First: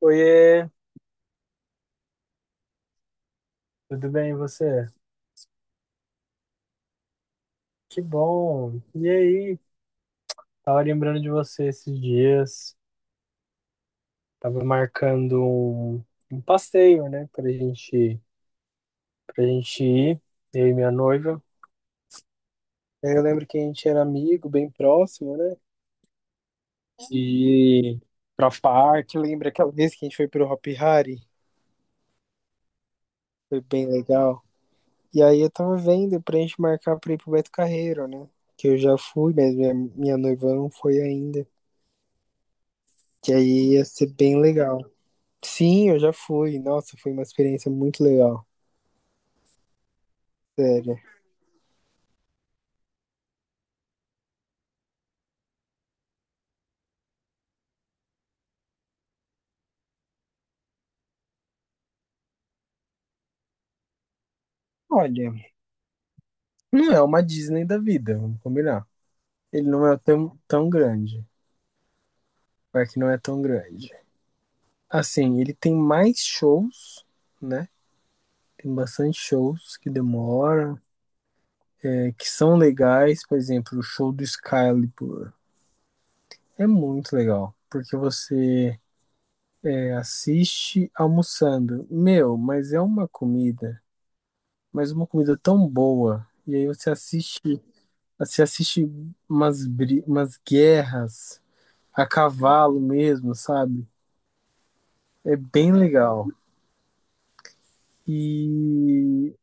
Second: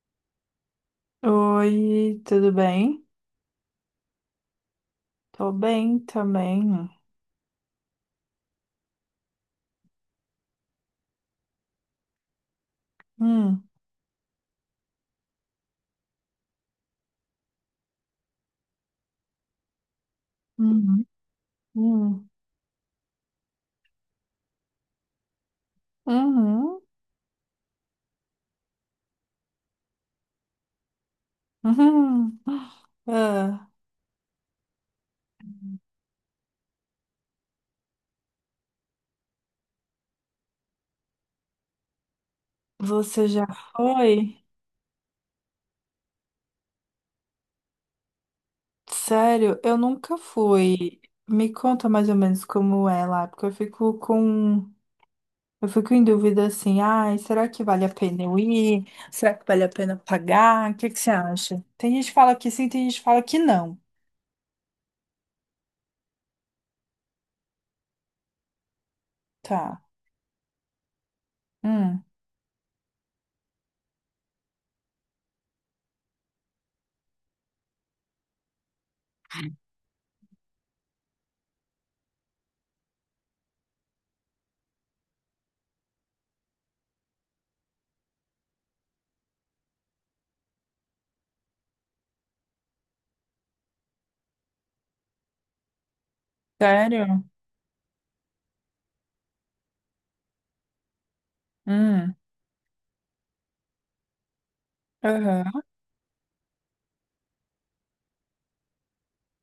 Oiê, Oi, tudo bem? tudo bem e você? Tô bem também. Que bom. E aí? Tava lembrando de você esses dias. Hum, Tava marcando um passeio, né, pra gente ir, eu e minha uhum, noiva. hum, Eu lembro que a gente era amigo, bem próximo, né? uhum, E pra parque, lembra aquela vez que a gente foi pro Hopi Hari? uhum. Foi Ah, bem legal. E aí eu tava vendo pra gente marcar pra ir pro Beto Carreiro, né? Que eu já fui, mas minha noiva não foi ainda. você Que já aí ia ser foi? bem legal. Sim, eu já fui. Nossa, foi uma experiência muito legal. Sério, eu nunca Sério. fui. Me conta mais ou menos como é lá, porque eu fico com. Eu fico em dúvida assim, ai, será que vale a pena eu ir? Será que vale a pena pagar? O que que você acha? Tem gente que fala que sim, tem gente que fala que não. Olha, não é uma Disney da vida, vamos combinar. Ele Tá. não é tão grande. Hum, Vai que não é tão grande. Assim, ele tem mais shows, né? Tem bastante shows que demoram, que são legais. Por exemplo, o show do Excalibur é muito legal. Porque você assiste almoçando. Meu, mas é uma comida, mas uma comida tão boa. E aí você sério? assiste Você assiste umas, umas guerras a Hum, cavalo mesmo, sabe? É aham. bem legal. E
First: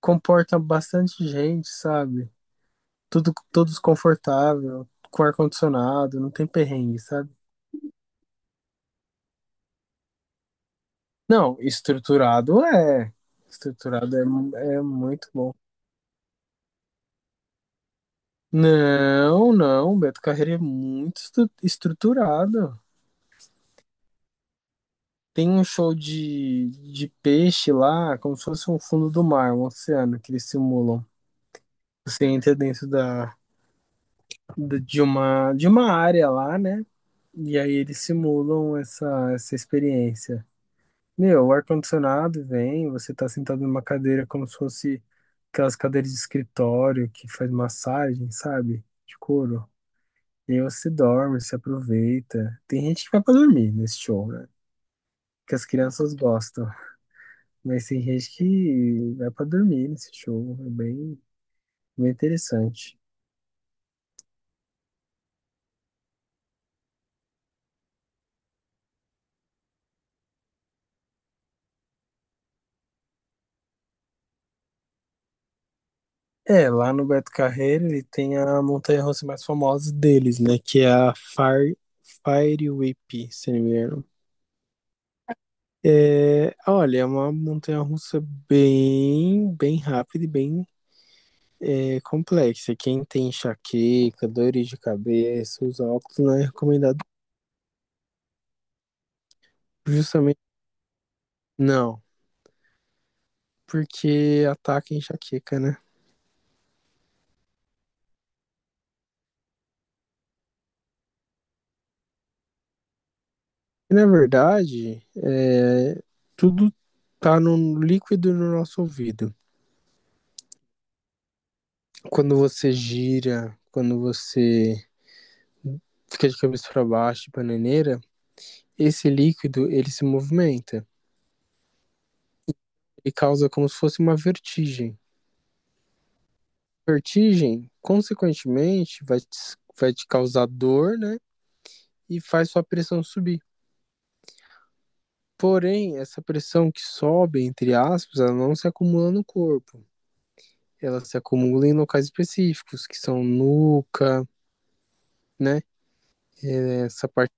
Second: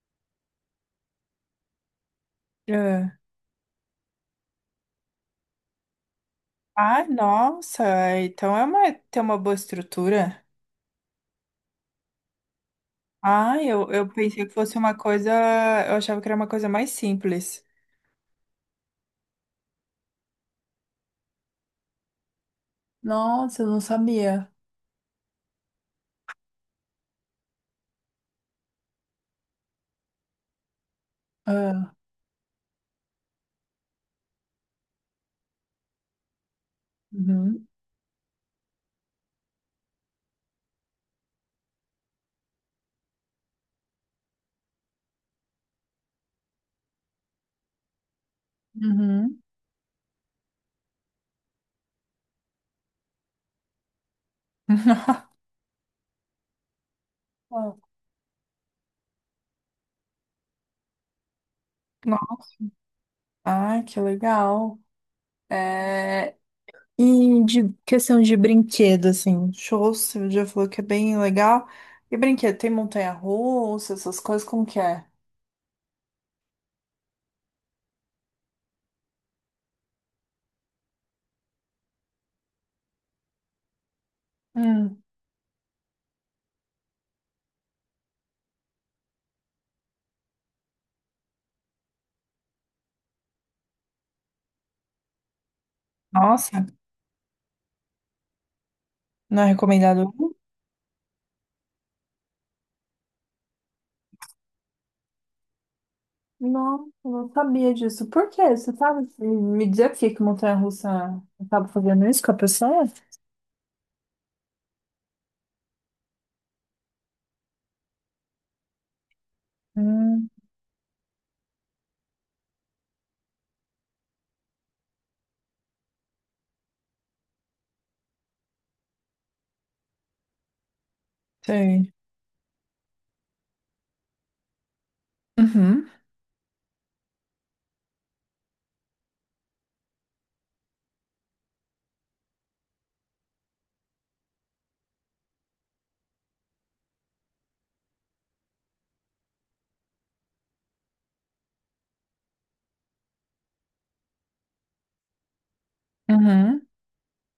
comporta bastante gente, sabe? É. Tudo, todos confortável, com ar-condicionado, não tem perrengue, Ah, sabe? nossa, então é uma, tem uma boa estrutura. Não, estruturado é. Ah, eu Estruturado é, pensei que fosse é uma muito coisa, bom. eu achava que era uma coisa mais simples. Não, não, Beto Carreiro é muito estruturado. Nossa, eu não sabia. Tem um show de peixe lá, como se fosse um fundo do mar, um oceano que eles simulam. Ah, Você entra dentro de uma área lá, né? E uhum, aí eles simulam essa experiência. Meu, o ar-condicionado vem, você tá sentado numa cadeira como se fosse aquelas cadeiras de escritório que faz massagem, sabe? De uhum. couro. E aí você dorme, se aproveita. Tem gente que vai pra dormir nesse show, né? Que as crianças gostam. Ah, Mas tem gente que vai pra dormir nesse show. É bem, bem nossa, interessante. ah, que legal. É, e de questão de brinquedo, assim, shows, você já falou que é bem legal. E brinquedo, tem montanha-russa, essas coisas, como que é? É, lá no Beto Carreiro ele tem a montanha-russa mais famosa deles, né? Que é a Fire, Fire Whip, se não me engano. Hum. É, olha, é uma montanha-russa bem, bem rápida e bem complexa. Quem tem enxaqueca, dores de cabeça, usa óculos, não é Nossa, recomendado não é recomendado? justamente. Não, porque ataca a enxaqueca, né? Não, eu não sabia disso. Por quê? Você sabe me dizer por que que montanha-russa acaba fazendo isso com a pessoa? Na verdade, tudo tá no líquido no nosso ouvido. Hum, Quando você gira, quando você fica de cabeça para baixo, de bananeira, esse líquido ele se movimenta sei. e causa como se fosse uma vertigem. Uhum, Vertigem, consequentemente, vai te causar dor, né? E faz sua pressão subir. Porém, essa pressão que sobe, entre aspas, ela não se acumula no corpo. Ela se acumula em locais específicos, que são nuca, né? uhum. Essa parte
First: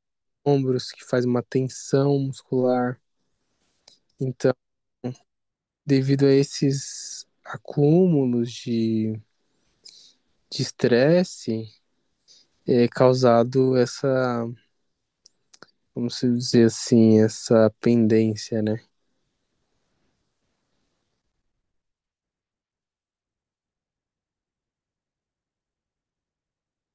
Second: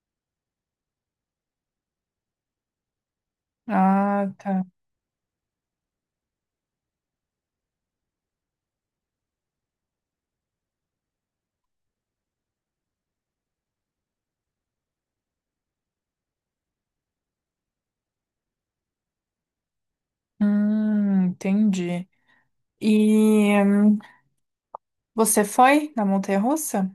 dos ombros que faz uma tensão muscular. Ah, Então, tá. devido a esses acúmulos de estresse, é causado essa, como se dizer assim, essa pendência, né? Entendi. E você foi na montanha-russa?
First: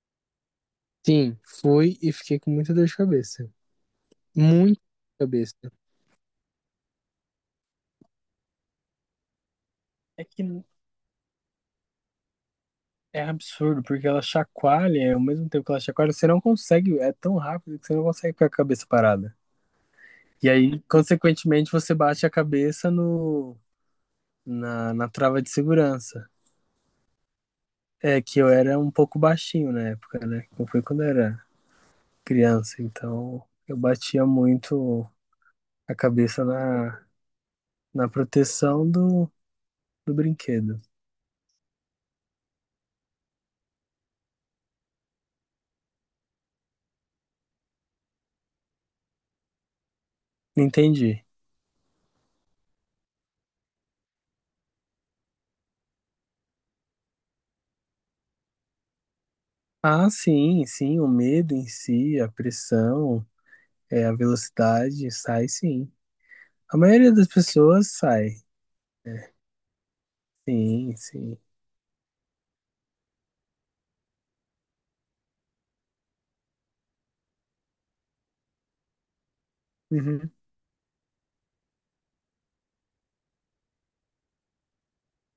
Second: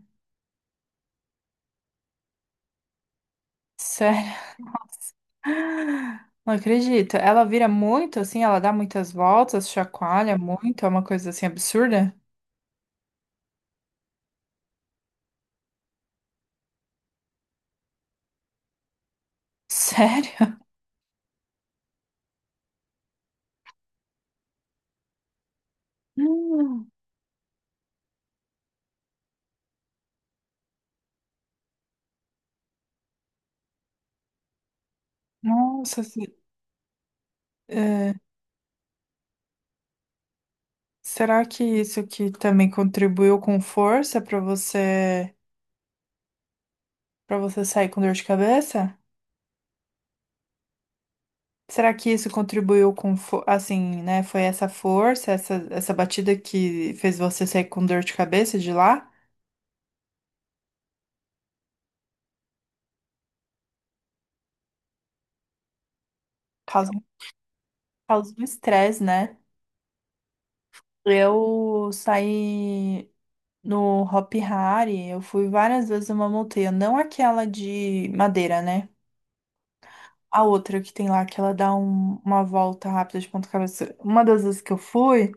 Sim, fui e fiquei com muita dor de cabeça. Sério? Muita dor de cabeça. Ah, não acredito. Ela vira muito assim, ela dá muitas voltas, É chacoalha que muito, é uma coisa assim absurda? é absurdo, porque ela chacoalha, ao mesmo tempo que ela chacoalha, você não consegue, é tão rápido que você não consegue ficar com a cabeça parada. E Sério? aí, consequentemente, você bate a cabeça no, na, na trava de segurança. Hum, É que eu era um pouco baixinho na época, né? Não Foi quando eu era criança, então eu batia muito a nossa, se- cabeça na é, proteção do brinquedo. será que isso que também contribuiu com força para você sair com dor de cabeça? Entendi. Será que isso contribuiu com fo- assim, né? Foi essa força, essa batida que fez você sair com dor de cabeça de lá? Ah, sim, sim, o medo em si, a pressão, a velocidade, sai sim. A Causa, maioria das pessoas sai, causa um estresse, né? né? Sim, sim. Eu saí no Hopi Hari, eu fui várias vezes numa montanha, não aquela de madeira, né? Uhum. A outra que tem lá, que ela dá um- uma volta rápida de ponta cabeça. Uma das vezes que eu fui,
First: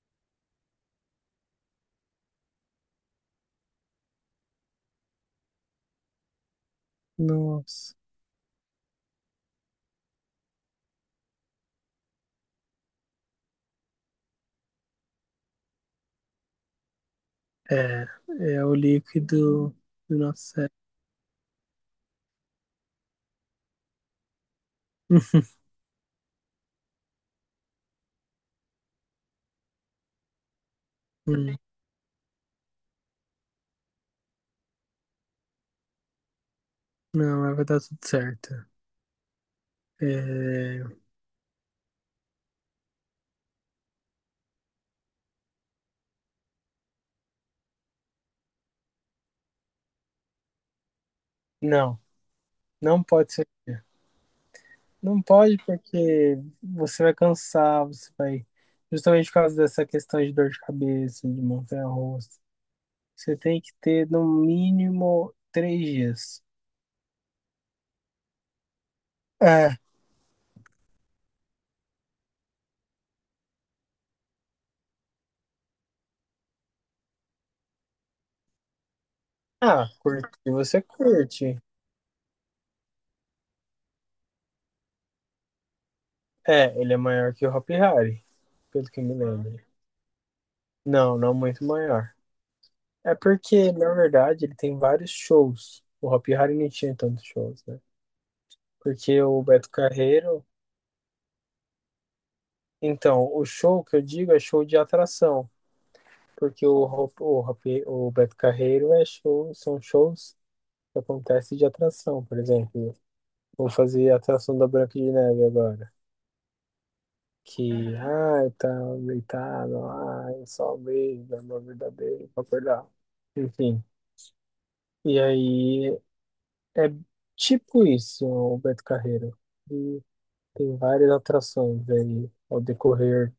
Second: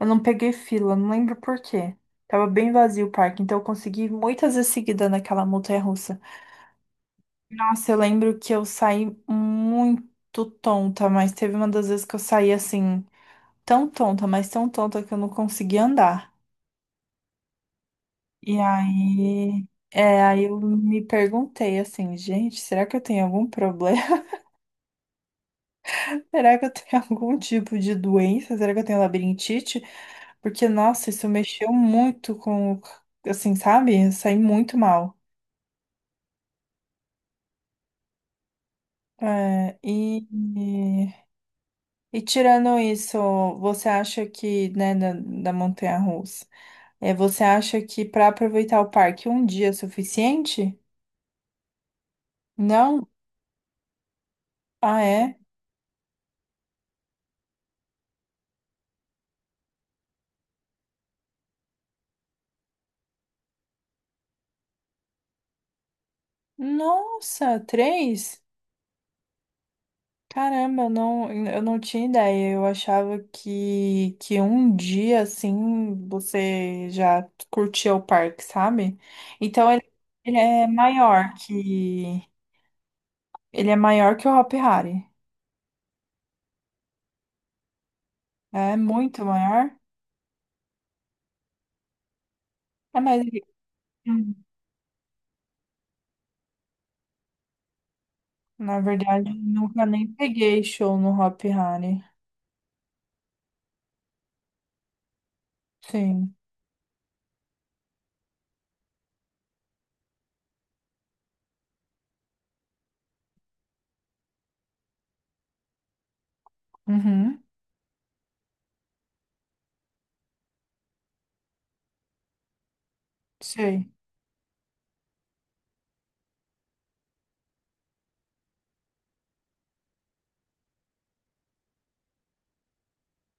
eu não peguei fila, não lembro por quê. Tava bem vazio o parque, então eu consegui ir muitas vezes seguida naquela montanha-russa. Nossa, Nossa. eu lembro que eu saí muito tonta, mas teve uma das vezes que eu saí assim, tão tonta, mas tão tonta que eu não consegui andar. É, E é o aí, líquido do é, nosso aí eu cérebro. me perguntei assim, gente, será que eu tenho algum problema? Será que eu tenho algum tipo de doença? Será que eu tenho labirintite? Porque, nossa, isso mexeu muito com, assim, sabe? Eu saí muito mal. Não, mas vai dar tudo certo. É, É, e, e tirando isso, você acha que, né, da, da montanha-russa, é, você acha que para aproveitar o parque um dia é suficiente? não, não Não? pode ser. Ah, Não é? pode porque você vai cansar, você vai. Justamente por causa dessa questão de dor de cabeça, de montanha-russa. Você tem que ter no mínimo 3 dias. Nossa, três? É, Caramba, eu não tinha ideia. Eu achava que um dia assim você já curtia o parque, sabe? Então ele, Ah, curte? ele é Você maior curte. que ele é maior que o Hopi Hari. É, ele é maior que o Hopi Hari, É pelo que eu me muito lembro. maior. Não, não muito maior. É, É mas ele- porque, na hum, verdade, ele tem vários shows. O Hopi Hari não tinha tantos shows, né? na Porque verdade eu o Beto nunca nem Carreiro. peguei show no Hopi Hari. Então, o show que eu digo é show de atração, Sim. porque o, ro- o, rape- o Beto Carreiro é show, são shows que acontecem de atração, por exemplo. Vou fazer a atração da Branca de Neve agora. Uhum. Que, ai, tá deitado, ai, só um beijo, amor verdadeiro, pra acordar. Enfim. Sei. E aí, é tipo isso, o Beto Carreiro. E tem várias atrações aí ao decorrer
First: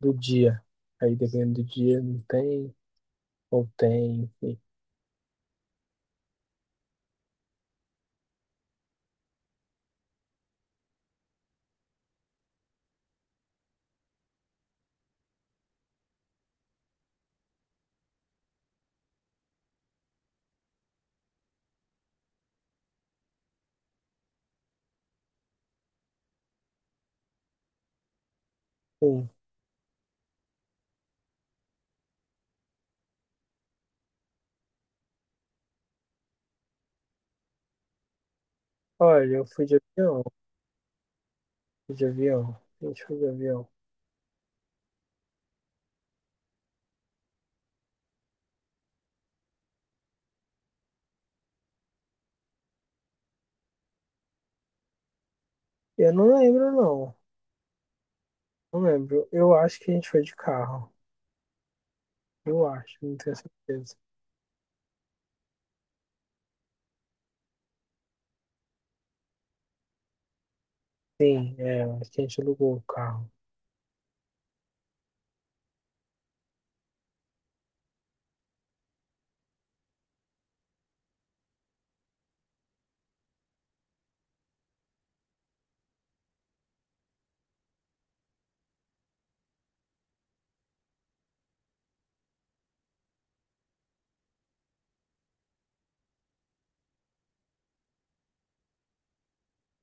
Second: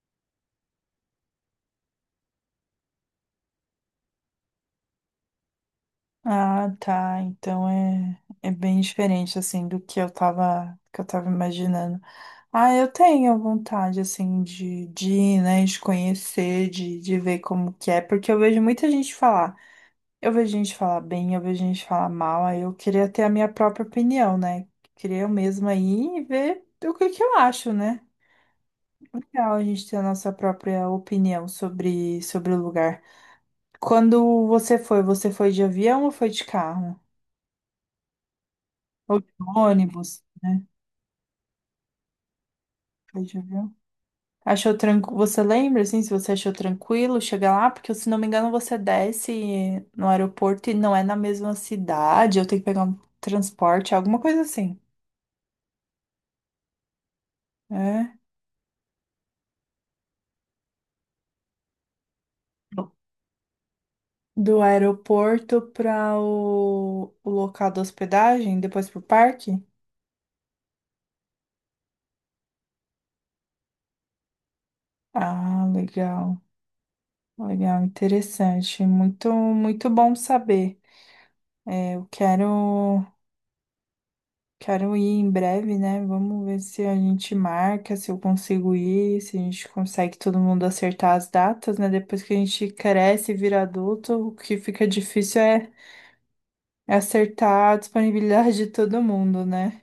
do dia. Aí dependendo do dia, não tem, ou tem, enfim. Ah, tá. Então é, é bem diferente assim do que eu tava imaginando. Ah, eu tenho vontade assim de ir, né, de conhecer, de ver como que é, porque eu vejo muita gente falar. Eu vejo gente falar bem, eu vejo gente falar mal, aí eu queria ter a minha própria opinião, né? Queria eu mesma ir e ver o que que eu acho, né? Sim. Legal a gente ter a nossa própria opinião sobre o lugar. Quando você foi de avião ou foi de carro? Ou de Olha, eu ônibus, né? fui de avião, a gente foi de Deixa eu avião. ver. Achou tranquilo? Você lembra, assim, se você achou tranquilo chegar lá? Porque, se não me engano, você desce no aeroporto e não é na mesma cidade. Eu tenho que pegar um transporte, alguma coisa assim. Eu não lembro, não, É. não lembro. Eu acho que a gente foi de carro, eu acho, não tenho certeza. Do aeroporto para o local da hospedagem, depois para o parque? Sim, acho que a gente alugou o carro. Ah, legal. Legal, interessante. Muito, muito bom saber. É, eu quero. Quero ir em breve, né? Vamos ver se a gente marca, se eu consigo ir, se a gente consegue todo mundo acertar as datas, né? Depois que a gente cresce e vira adulto, o que fica difícil é, é acertar a disponibilidade de todo mundo, né?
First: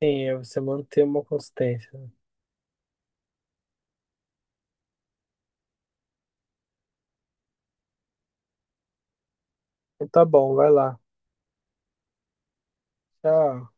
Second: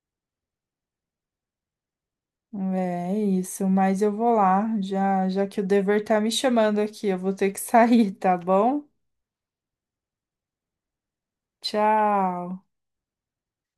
Sim, é você manter uma consistência, né? É é isso, mas eu vou lá, já, já que o dever tá me chamando aqui, eu vou ter que sair, tá bom? Então tá bom, vai lá. Tchau! Tchau.